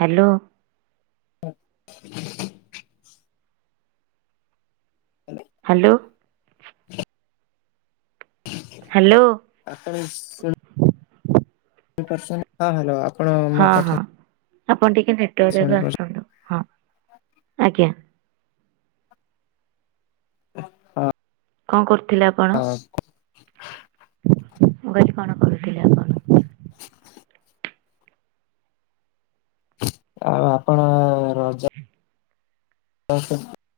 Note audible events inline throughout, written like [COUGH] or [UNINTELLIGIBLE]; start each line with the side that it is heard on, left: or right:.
right: Hello
left: ଆପଣ
right: hello hello
left: ଆପଣ ଶୁ ପ ହଁ ହ୍ୟାଲୋ ଆପଣ ମୋ
right: ହଁ ହଁ।
left: କଥା
right: ଆପଣ ଟିକେ ନେଟୱାର୍କ ଜାଗା
left: ଶୁଣିପାରୁ
right: ଆସନ୍ତୁ ହଁ ଆଜ୍ଞା।
left: ହଁ
right: କଣ କରୁଥିଲେ ଆପଣ? ମୁଁ କଣ କରଥିଲେ ଆପଣ?
left: [UNINTELLIGIBLE] ଆଉ ଆପଣ ରଜ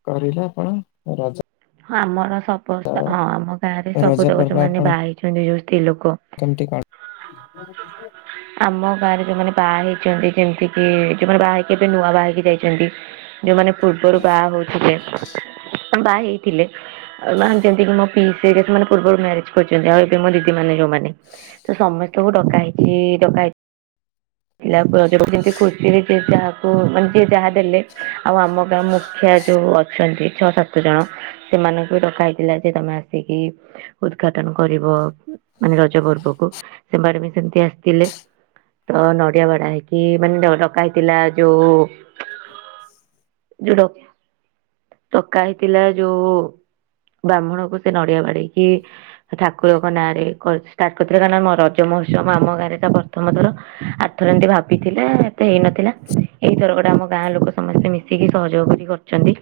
left: କରିଲେ ଆପଣ ରଜ?
right: ହଁ ଆମର ସମସ୍ତେ ହଁ ଆମ ଗାଁ ରେ
left: ରଜ
right: ସବୁ ତ ଯୋଉ
left: ପର୍ବ
right: ଯୋଉମାନେ
left: ଆପଣ
right: ବାହା ହେଇଛନ୍ତି ଯଉ ସ୍ତ୍ରୀଲୋକ,
left: କେମିତି କଣ
right: ଆମ ବାହାରେ ଯୋଉମାନେ ବାହା ହେଇଛନ୍ତି ଯେମିତି କି ଯୋଉମାନେ ବାହା ହେଇକି ଏବେ ନୂଆ ବାହା ହେଇକି ଯାଇଛନ୍ତି। ଯୋଉମାନେ ପୂର୍ବରୁ ବାହା ହୋଉଥିଲେ ବାହା ହେଇଥିଲେ ଆ ମାନେ ଯେମତିକି ମୋ ପି ସେଇଟା ଯୋଉମାନେ ପୂର୍ବରୁ ମ୍ୟାରେଜ କରିଛନ୍ତି ଆଉ ଏବେ ମୋ ଦିଦି ମାନ ଯୋଉମାନେ। ତ ସମସ୍ତଙ୍କୁ ଡକା ହେଇଛି। ଡକା ହେଇଛି ପିଲାମତି ଖୁସିରେ ଯ ଯାହାକୁ ମାନେ ଯିଏ ଯାହା ଦେଲେ। ଆଉ ଆମ ଗାଁ ମୁ ଖିଆ ଯୋଉ ଅଛନ୍ତି ଛଅ ସାତ ଜଣ ସେମାନଙ୍କୁ ଡକା ହେଇଥିଲା ଯେ ତମେ ଆସିକି ଉଦଘାଟନ କରିବ। ମାନେ ରଜ ପର୍ବକୁ ସେମାନେ ବି ସେମିତି ଆସିଥିଲେ। ତ ନଡିଆ ବାଡ଼ା ହେଇକି ମାନେ ଡକା ହେଇଥିଲା ଯୋଉ ଯୋଉ ଡକା ଡକା ହେଇଥିଲା ଯୋଉ ବ୍ରାହ୍ମଣକୁ ସେ ନଡିଆ ବାଡେଇକି ଠାକୁରଙ୍କ ନାଁରେ କରି ଷ୍ଟାର୍ଟ କରିଥିଲେ ନା ରଜ ମୋ ମହୋତ୍ସବ ଆମ ଗାଁରେ ତ ପ୍ରଥମ ଥର ଆରଥର ଏମିତି ଭାବିଥିଲେ ଏତେ ହେଇନଥିଲା ଏଇଥର କ ଟା ଆମ ଗାଁ ଲୋକ ସମସ୍ତେ ମିଶିକି ସହଯୋଗ କରି କରିୁଚ଼ନ୍ତି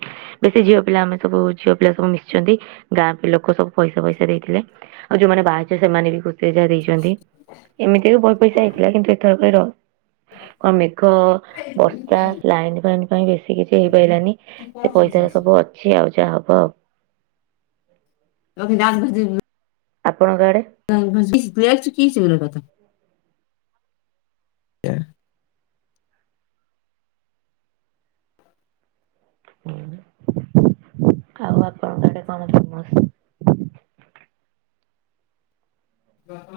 right: ବେଶୀ ଝିଅ ପିଲା ମାନେ ସବୁ ଝିଅ ପିଲା ସବୁ ମିଶିଛନ୍ତି ଗାଁ ପି ଲୋକ ସବୁ ପଇସା ଫଇସା ଦେଇଥିଲେ ଆଉ ଯୋଉମାନେ ବାହାହେଇଛନ୍ତି ସେମାନେ ବି ଯାହା ଦେଇଛନ୍ତି ଏମିତି ବି ବହୁତ ପଇସା ହେଇଥିଲା କିନ୍ତୁ ଏଥରେ କଣ ମେଘ ବର୍ସ୍ତା ଲାଇନ ଫାଇନ ପାଇଁ ବେଶୀ ସେ କିଛି ହେଇପାରିଲାନି ସେ ପଇସାର ସବୁ ଅଛି ଆଉ ଯାହା ହବ ଆଉ।
left: ଲକି ନାସ ଭ [UNINTELLIGIBLE]
right: ଆପଣଙ୍କ ଆଡେ
left: କିଛି ଗ କଥା [UNINTELLIGIBLE] କ [UNINTELLIGIBLE]
right: ହୁଁ
left: [INAUDIBLE]
right: ଆଉ ଆପଣଙ୍କ ଆଡେ କଣ ସମସ୍ତ
left: ବାପ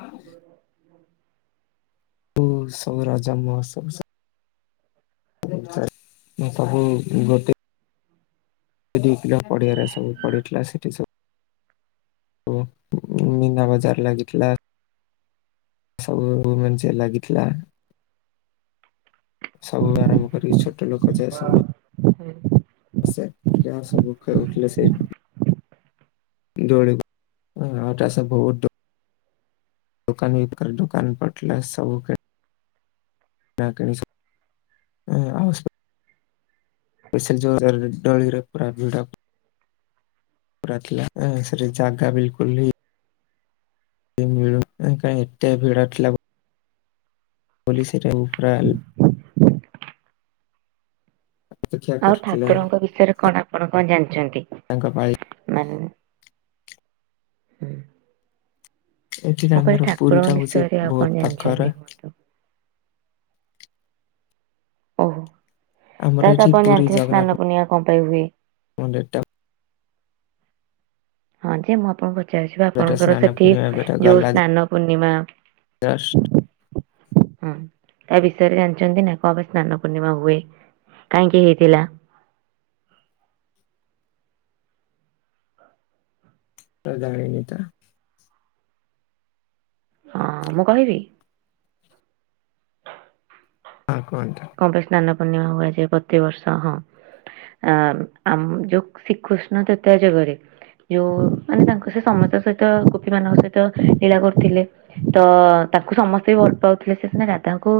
left: ସବୁ ରାଜା ମ ସବୁ ମୁଁ ସବୁ ଗୋତେ ସେ ଦ ପିଲ ପଡିଆରେ ସବୁ ପଡ଼ିଥିଲା ସେଠି ସବୁ ଓ ମିନା ବାଜାର ଲାଗିତଲା ସବୁ ମ ଲାଗିଥିଲା ସବୁବେ ଆରମ୍ଭ କରିକି ଛୋଟ ଲୋକ ଯାଏ ସମୟ
right: ହୁଁ।
left: ହ ଉଠିଲ ହସ ପୁକ୍ଷ ଉଠିଲ ସେ ଦଡୌଳି ଆଉଟସ ବହୁତ ଦୁକାନ ବିକ୍ର ଦୁକାନ ପଟିଲ ସବୁ ଖେଳ [UNINTELLIGIBLE] ବସ ଜୋରେ ନଳରପ ମିଡ଼ [UNINTELLIGIBLE] ର ସେ ଜାଗ୍ ବିଲକୁଲ ହ ସେ ମିଳୁ କ ଏଟା ଭିଡ଼ଟ ଲଗ ପୋଲିସ ଏ ଉଫ୍ରଲ
right: ଆଉ ଠାକୁରଙ୍କ ବିଷୟରେ କଣ ଆପଣ କଣ ଜାଣିଛନ୍ତି
left: ତାଙ୍କ ପାଳି
right: ମାନେ ହୁଁ।
left: ଏଥିରେ
right: ମୁଁ କହିଲି
left: ଆମର ପୁରୀ
right: ଠାକୁରଙ୍କ
left: ଟା ହଉଛି
right: ବିଷୟରେ ଆଉ କଣ
left: ବହୁତ
right: ଜାଣିଛନ୍ତି
left: ପାଖରା
right: କୁହନ୍ତୁ? ଓହୋ
left: ଆମର
right: ତା ତ
left: ଏଠି
right: ଆପଣ
left: ପୁରୀ
right: ଜାଣିଥିବେ
left: ଜଗନ୍ନାଥ
right: ସ୍ନାନ ପୂର୍ଣିଆ କଣ ପାଇଁ ହୁଏ।
left: ମନ୍ଦିରଟା
right: ହଁ ଯେ ମୁଁ ଆପଣଙ୍କୁ
left: ଏବେ
right: ଆପଣଙ୍କର
left: ସ୍ନାନ
right: ସେଠି
left: ପୂର୍ଣ୍ଣିମା ଏବେ
right: ଯୋଉ
left: ଗଲା
right: ସ୍ନାନ ପୂର୍ଣ୍ଣିମା
left: ଜଷ୍ଟ
right: ହଁ ତା ବି ବିରେ ଜାଣିଛନ୍ତି ନା କ ପାଇଁ ସ୍ନାନ ପୂର୍ଣ୍ଣିମା ହୁଏ କାହିଁକି ହେଇଥିଲା?
left: [INAUDIBLE] ତ ଜାଣିନି ତ
right: ହଁ ମୁଁ କହିବି?
left: ହଁ କୁହନ୍ତୁ
right: କଣ ପାଇଁ ସ୍ନାନ ପୂର୍ଣ୍ଣିମା ହୁଏଯାଏ ପ୍ରତିବର୍ଷ ହଁ ଆ ଆମ ଯୋଉ ଶ୍ରୀକୃଷ୍ଣ ତତ୍ୟା ଜୋଗରେ ଯୋଉ ମାନେ ତାଙ୍କ ସେ ସମସ୍ତଙ୍କ ସହିତ ଗୋପୀ ମାନଙ୍କ ସହିତ ଲୀଳା କରୁଥିଲେ ତ ତାକୁ ସମସ୍ତେ ବି ଭଲ ପାଉଥିଲେ ସେ ରାଧାଙ୍କୁ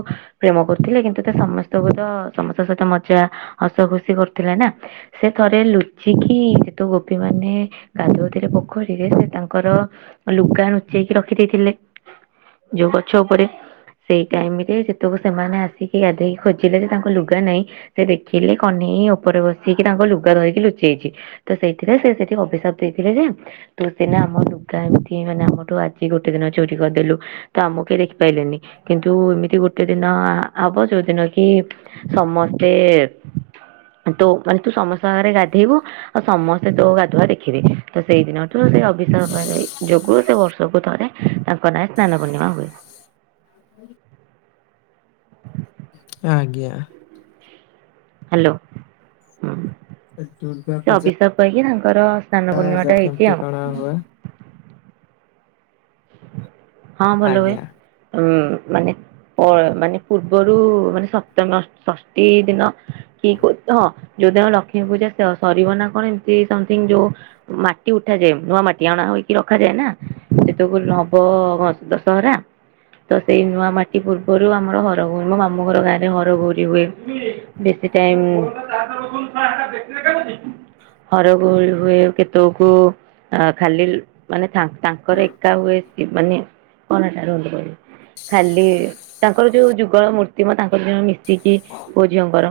right: ପ୍ରେମ କରୁଥିଲେ କିନ୍ତୁ ସମସ୍ତଙ୍କୁ ତ ସମସ୍ତଙ୍କ ସହିତ ମଜା ହସ ଖୁସି କରୁଥିଲେ ନା ସେ ଥରେ ଲୁଚିକି କି ସେ ତୁ ଗୋପୀ ମାନେ କାଦୁଅତିରେ ପୋଖରୀରେ ସେ ତାଙ୍କର ଲୁଗା ନୁଚେଇକି ରଖ ରଖି ଦେଇଥିଲେ ଯୋଉ ଗଛ ଉପରେ ସେଇ ଟାଇମ ରେ ଯେତ ସେମାନେ ଆସି ସେ ଗାଧୋଇକି ଖୋଜିଲେ ଯେ ତାଙ୍କ ଲୁଗା ନାଇଁ ସେ ଦେଖିଲେ କହ୍ନେଇ ଉପରେ ବସିକି ତାଙ୍କ ଲୁଗା ଧରିକି ଲୁଚେଇ ତ ସେଇଥିରେ ସେ ସେଠି ଅଭିଶାପ ଦେଇଥିଲେ ଯେ ତ ସିନା ଆମ ଲୁଗା ଏମିତି ମାନେ ଆମଠୁ ଆ ଗୋଟେ ଦିନ ଚୋରି କରିଦେଲୁ ତ ଆମକୁ କେହି ଦେଖିପାରିଲନି କିନ୍ତୁ ଏମିତି ଗୋଟେ ଦିନ ହବ ଯୋଉ ଦିନ କି ସମସ୍ତେ ତୁ ମାନେ ତୁ ସମସ୍ତ ଆଖରେ ଗାଧେଇବୁ ଆଉ ସମସ୍ତେ ତୋ ଗାଧୁଆ ଦେଖିବେ ତ ସେଇଦିନ ସେ ଅଭିଷ ଯୋଗୁ ସେ ବର୍ଷକୁ ଥରେ ତାଙ୍କ ନାଁ ସ୍ନାନ ପୂର୍ଣ୍ଣିମା ହୁଏ।
left: [UNINTELLIGIBLE] ଆଜ୍ଞା।
right: ହ୍ୟାଲୋ
left: ଦୁର୍ଗା
right: ସେ
left: ପୂଜା
right: ଅଭିଷାପ ପାଇକି ତାଙ୍କର ସ୍ନାନ ପୁର୍ଣିମା ଟା ହେଇଚି
left: କେମିତି
right: ଆଉ।
left: କଣ ହୁଏ
right: ହଁ ଭଲ ହୁଏ।
left: ଆଜ୍ଞା
right: ଉ ମାନେ ଓ ମାନେ ପୂର୍ବରୁ ମାନେ ସପ୍ତମ ଷଷ୍ଠୀ ଦିନ କି ହଁ। ଯଦି ଆମ ଲକ୍ଷ୍ମୀ ପୂଜା ସରିବ ନା କଣ ଏମିତି ସମଥିଙ୍ଗ ଯୋଉ ମାଟି ଉଠାଯାଏ। ନୂଆ ମାଟି ଆଣା ହୁଏ। ରଖାଯାଏ ନା ସେସବୁ ନବ ଦଶହରା। ତ ସେଇ ନୂଆ ମାଟି ପୂର୍ବରୁ ଆମର ହର ଗୌରୀ ମୋ ମାମୁଘର ଗାଁରେ ହର ଗୌରୀ ରି ହୁଏ। ସେ ଟାଇମ୍ ହରଗୋରି ହୁଏ। କେତକୁ ଖାଲି ମାନେ ତାଙ୍କ ତାଙ୍କର ଏକା ହୁଏ। ସେ ମାନେ କଣ ଏଟା ରୋଲ [UNINTELLIGIBLE] ଖାଲି ତାଙ୍କର ଯୋଉ ଯୁଗଳ ମୂର୍ତ୍ତି ମ ତାଙ୍କର ମି ଶିକି ପୁଅ ଝିଅଙ୍କର।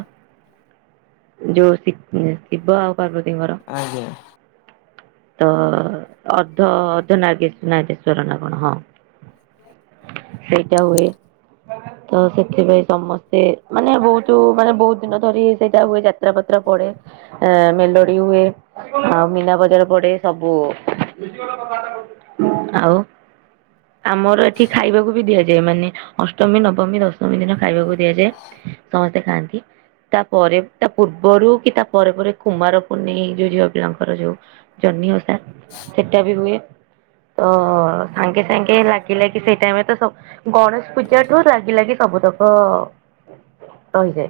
right: ଯୋଉ ଶି ଶିବ ଆଉ ପାର୍ବତିଙ୍କର।
left: ଆଜ୍ଞା।
right: ତ ଅର୍ଦ୍ଧ ଅର୍ଦ୍ଧ ନାଗେଶ ନାଗେଶ୍ଵର ନା କଣ ହଁ। ସେଇଟା ହୁଏ। ତ ସେଥିପାଇଁ ସମସ୍ତେ ମାନେ ବହୁତୁ ମାନେ ବହୁତୁ ଦିନ ଧରି ସେଇଟା ହୁଏ ଯାତ୍ରା ପତ୍ର ପଡେ। ଆ ମେଲୋଡି ହୁଏ ଆଉ ମୀନା ବଜାର ପଡେ। ସବୁ ଆଉ। ଆମର ଏଠି ଖାଇବାକୁ ବି ଦିଆଯାଏ। ମାନେ ଅଷ୍ଟମୀ ନବମୀ ଦଶମୀ। ଶମି ଦିନ ଖାଇବାକୁ ଦିଆଯାଏ। ସମସ୍ତେ ଖାଆନ୍ତି। ତା ପରେ ତା ପୂର୍ବରୁ କି ତା ପରେ ପରେ କୁମାର ପୁର୍ନେଇ ଯୋଉ ଝିଅ ପିଲାଙ୍କର ଯୋଉ ଜହ୍ନି [UNINTELLIGIBLE] ସେଟା ବି ହୁଏ। ତ ସାଙ୍ଗେ ଯାଇକେ ଲାଗି ଲାଗି ସେଇ ଟାଇମ ତ ସବୁ ଗଣେଶ ପୂଜାଠୁ ଲାଗ ଲାଗି ସବୁତକ ରହିଯାଏ।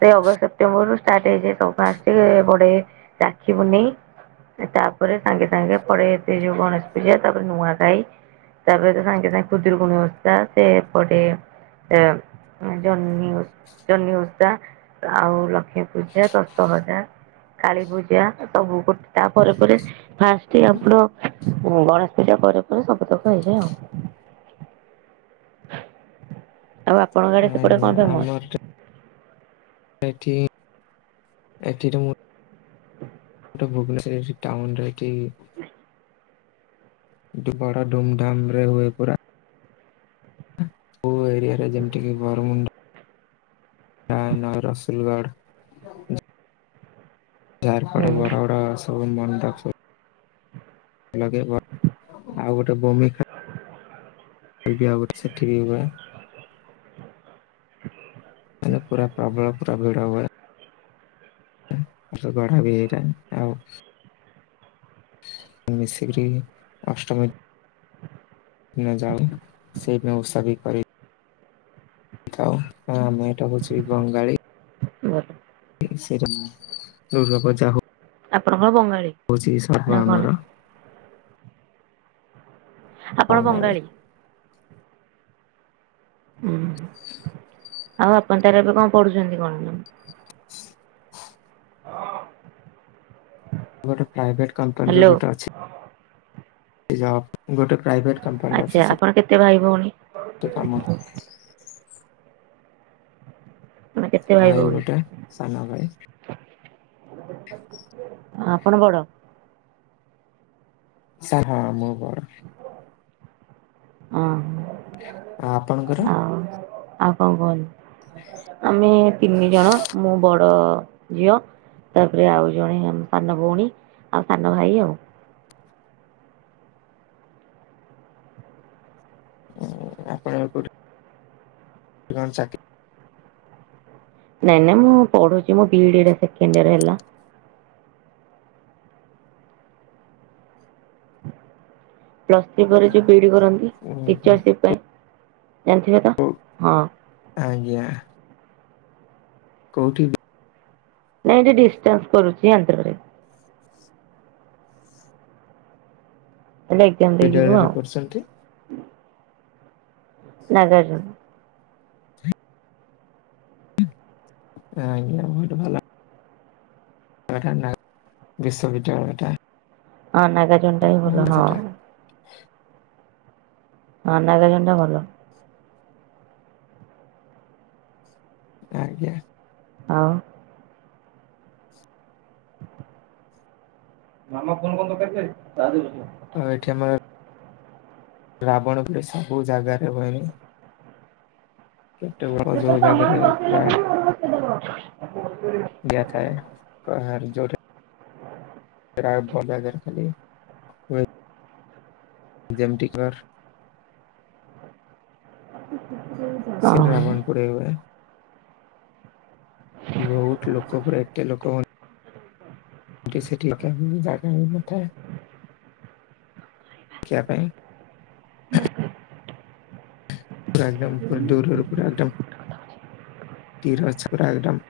right: ସେ ଅଗଷ୍ଟ ସେପ୍ଟେମ୍ବର ରୁ ଷ୍ଟାର୍ଟ ହେଇଯାଏ। ସବୁ ଫାଷ୍ଟେ ପଡେ ରାଖି ପୁନେଇ। ତାପରେ ସାଙ୍ଗେ ସାଙ୍ଗେ ପଳେଇ ଆସେ ଯୋଉ ଗଣେଶ ପୂଜା ତାପରେ ନୂଆଖାଇ। ତାପରେ ତ ସାଙ୍ଗେ ସାଙ୍ଗେ ଖୁଦୁରକୁୁଣି ଓସା ସେପଟେ ଏ ଜହ୍ନି ଓ ଜହ୍ନି ଉଷା ଆଉ ଲକ୍ଷ୍ମୀପୂଜା ଦଶହରା। କାଳୀ ପୂଜା ସବୁ ଗୋ ତାପରେ ପରେ ଫାଷ୍ଟେ ଆପଣ ହଁ ଗଣେଶ ପୂଜା ପରେ ପରେ ସବୁ ତକ ହେଇଯାଏ ଆଉ।
left: [INAUDIBLE]
right: ଆଉ ଆପଣଙ୍କ ଆଡେ ସେପଟେ କଣ
left: ଆଜ୍ଞା
right: ଫେମସ?
left: ଆମ ଏଠି ଏଠି ରେ ମୁଁ ଟ ଭୁବନେଶ୍ୱର ଟାଉନ ରେ ଏଠି କିନ୍ତୁ ବଡ ଧୁମଧାମ ରେ ହୁଏ ପରା। କୋଉ ଏରିଆରେ ଯେମିତି କି ବରମୁଣ୍ଡା ତା ନଁ ରସୁଲଗଡ୍।
right: ହୁଁ।
left: ଝାରପଡା ବଡବଡ ସବୁ ମଣ୍ଡପ ଲଗେଇବ ଆଉ ଗୋଟେ ବୂମି
right: [INAUDIBLE]
left: [UNINTELLIGIBLE] ବି ଆଉଗୋଟେ ସେଠି ବି ହୁଏ। [UNINTELLIGIBLE] ପୁରା ପ୍ରବଳ ପୁରା ଭିଡ ହୁଏ। ଗଡା ବି ହେଇଥାଏ। ଆଉ ମିଶିକିରି ଅଷ୍ଟମୀ ନା ଯାଉ ସେଇପ ଓଷା ବି କରି ଥାଉ ଆମେ ଏଇଟା କହୁଉଛି ବଙ୍ଗାଳୀ।
right: [INAUDIBLE]
left: ସେଇଟା ଦୁର୍ଗପଜା ହୋ
right: ହଁ ବଙ୍ଗାଳୀ ନା
left: ଆମର
right: କଣ। ଆପଣ ବଙ୍ଗାଳୀ। ଉଁ। ଆଉ ଆପଣ ତାର ଏବେ କଁ ପଢୁଚନ୍ତି କଣ ମ୍ୟାମ୍?
left: ଗୋଟେ ପ୍ରାଇଭେଟ୍ କମ୍ପାନୀର
right: ହ୍ୟାଲୋ
left: ଗୋଟେ ଅଛି। ଏଇ ଜବ୍। ଗୋଟେ ପ୍ରାଇଭେଟ୍ କମ୍ପାନୀରେ
right: ଆଚ୍ଛା
left: ଅଛି ସେ
right: ଆପଣ କେତେ ଭାଇ ଭଉଣୀ
left: ଟି କାମ
right: ତମେ କେତେ
left: ଭାଇ
right: ଭଉଣୀ?
left: ଗୋଟେ ସାନ ଭାଇ।
right: ଆ ଆପଣ ବଡ଼।
left: ସା ହଁ ମୁଁ ବ
right: ଅହଁ।
left: ଆ ଆପଣଙ୍କର?
right: ଆଉ କଣ କୁହନି ଆମେ ତିନି ଜଣ ମୁଁ ବଡ଼ ଝିଅ। ତାପରେ ଆଉ ଜଣେ ସାନ ଭୋଉଣୀ ଆଉ ସାନ ଭାଇ ଆଉ।
left: ଉଁ ଆପଣ ଏବେ କୋଉଠି ଜନ୍ ଚାକି
right: ନାଇଁ ନାଇଁ ମୁଁ ପଢ଼ୁଚି ମୋ ବି ଡି଼ ଏଟା ସେକେଣ୍ଡ୍ ଇଅର୍ ହେଲା। ପ୍ଲସ୍ ଥ୍ରି ପରେ ଯୋଉ ବି ଡ଼ି କରନ୍ତି
left: ଉଁ ହୁଁ
right: ଟିଚରସିପ୍ ପାଇଁ ଜାଣିଥିବେ ତ
left: କୋ
right: ହଁ।
left: ଆଜ୍ଞା। କୋଉଠି
right: ନାଇଁ ଏଠି ଡିସାନ୍ସ୍ କରୁଚି ଆନ୍ଧ୍ରରେ। ଖାଲି ଏଗ୍ଜାମ୍ ଦେଇ ଯିବୁ
left: ବିଦ୍ୟାଳୟରେ
right: ଆଉ।
left: କରୁଛନ୍ତି
right: ନାଗାର୍ଜୁନ୍।
left: ଏଁ ଆଜ୍ଞା ମୁଁ ହେଟି ଭଲ ଆଉ ଏଟା ନା ବିଶ୍ୱବିଦ୍ୟାଳୟଟା।
right: ହଁ ନାଗାର୍ଜୁନଟା ବି ଭଲ ହଁ। ହଁ ନାଗାର୍ଜୁନଟା ଭଲ।
left: ଆଜ୍ଞା।
right: ଆଉ ମାମା ଫୋନ୍ କଣ ଦକାରଥିଲା କି
left: ଆ ଏଠି ଆମର ରାବଣ ପୋଡ଼ି ସବୁ ଜାଗାରେ ହୁଏନି। କେତେ ଗୁଡାକ
right: ଯେତ
left: ଯୋଉ
right: ତମର
left: ଜାଗାରେ
right: ବସେଇଲା
left: ପୁରା
right: ପରେ ମୋର ବସେଇଦବ।
left: ଗା ଥାଏ କହାର ଯୋଉଟା ରାବ ଜାଗାରେ ଖାଲ ହୁଏ। ଯେମ ଟିିକର୍ ସେ
right: ଓହ
left: ରାବଣ ପୋଡ଼ି ହୁଏ। ବୋହୁତ ଲୋକ ପୁରା ଏତେ ଲୋକ ହୁଅ ଗି ସେଠି ଅଖିଆ ପାଇଁ ଜାଗା ବି ନଥାଏ। ଖିଆ ପାଇଁ ପୁରା ଏକଦମ୍ ପୁରା ଦୂରରୁ ପୁରା ଏକଦମ୍ ତିର ଅଛ ପୁରା ଏକଦମ୍।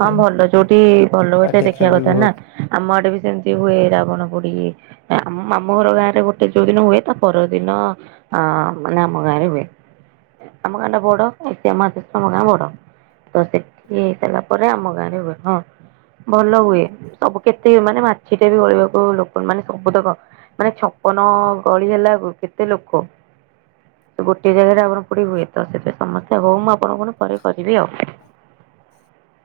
right: ହଁ ଭଲ
left: ଆଉ
right: ଯୋଉଠି ଭଲ ହୁଏ ସେ ଦେଖିବା
left: ଦେଖିବାକୁ ବି
right: କଥା
left: ବହୁତ
right: ନାଁ ଆମ ଆଡ଼େ ବି ସେମତି ହୁଏ ରାବଣ ପୋଡ଼ି ଏ ଆମ ମାମୁଁ ଘର ଗାଁରେ ଗୋଟେ ଯୋଉ ଦିନ ହୁଏ ତା ପରଦିନ ଅ ମାନେ ଆମ ଗାଁ ଆଇଁରେ ହୁଏ। ଆମ ଗାଁଟା ବଡ଼ ହେ ସେ ଆମ ସେସମ ଗାଁ ବଡ଼ ତ ସେଠି ତେଲ ପରେ ଆମ ଗାଁରେ ହୁଏ ‌ହଁ। ଭଲ ହୁଏ ସବୁ କେତେ ମାନେ ମାଛିଟେ ବି ଗଳିବାକୁ ଲୋକ ମାନେ ସବୁ ତକ ମାନେ ଛପନ ଗଳି ହେଲା କେତେ ଲୋକ। ତ ଗୋଟିଏ ଜାଗାରେ ରାବଣ ପୋଡ଼ି ହୁଏ ତ ସେତେ ସମସ୍ତେ ହଉ ମୁଁ ଆପଣଙ୍କୁ କୋଉନ ପରେ କରିବି ଆଉ।
left: [INAUDIBLE]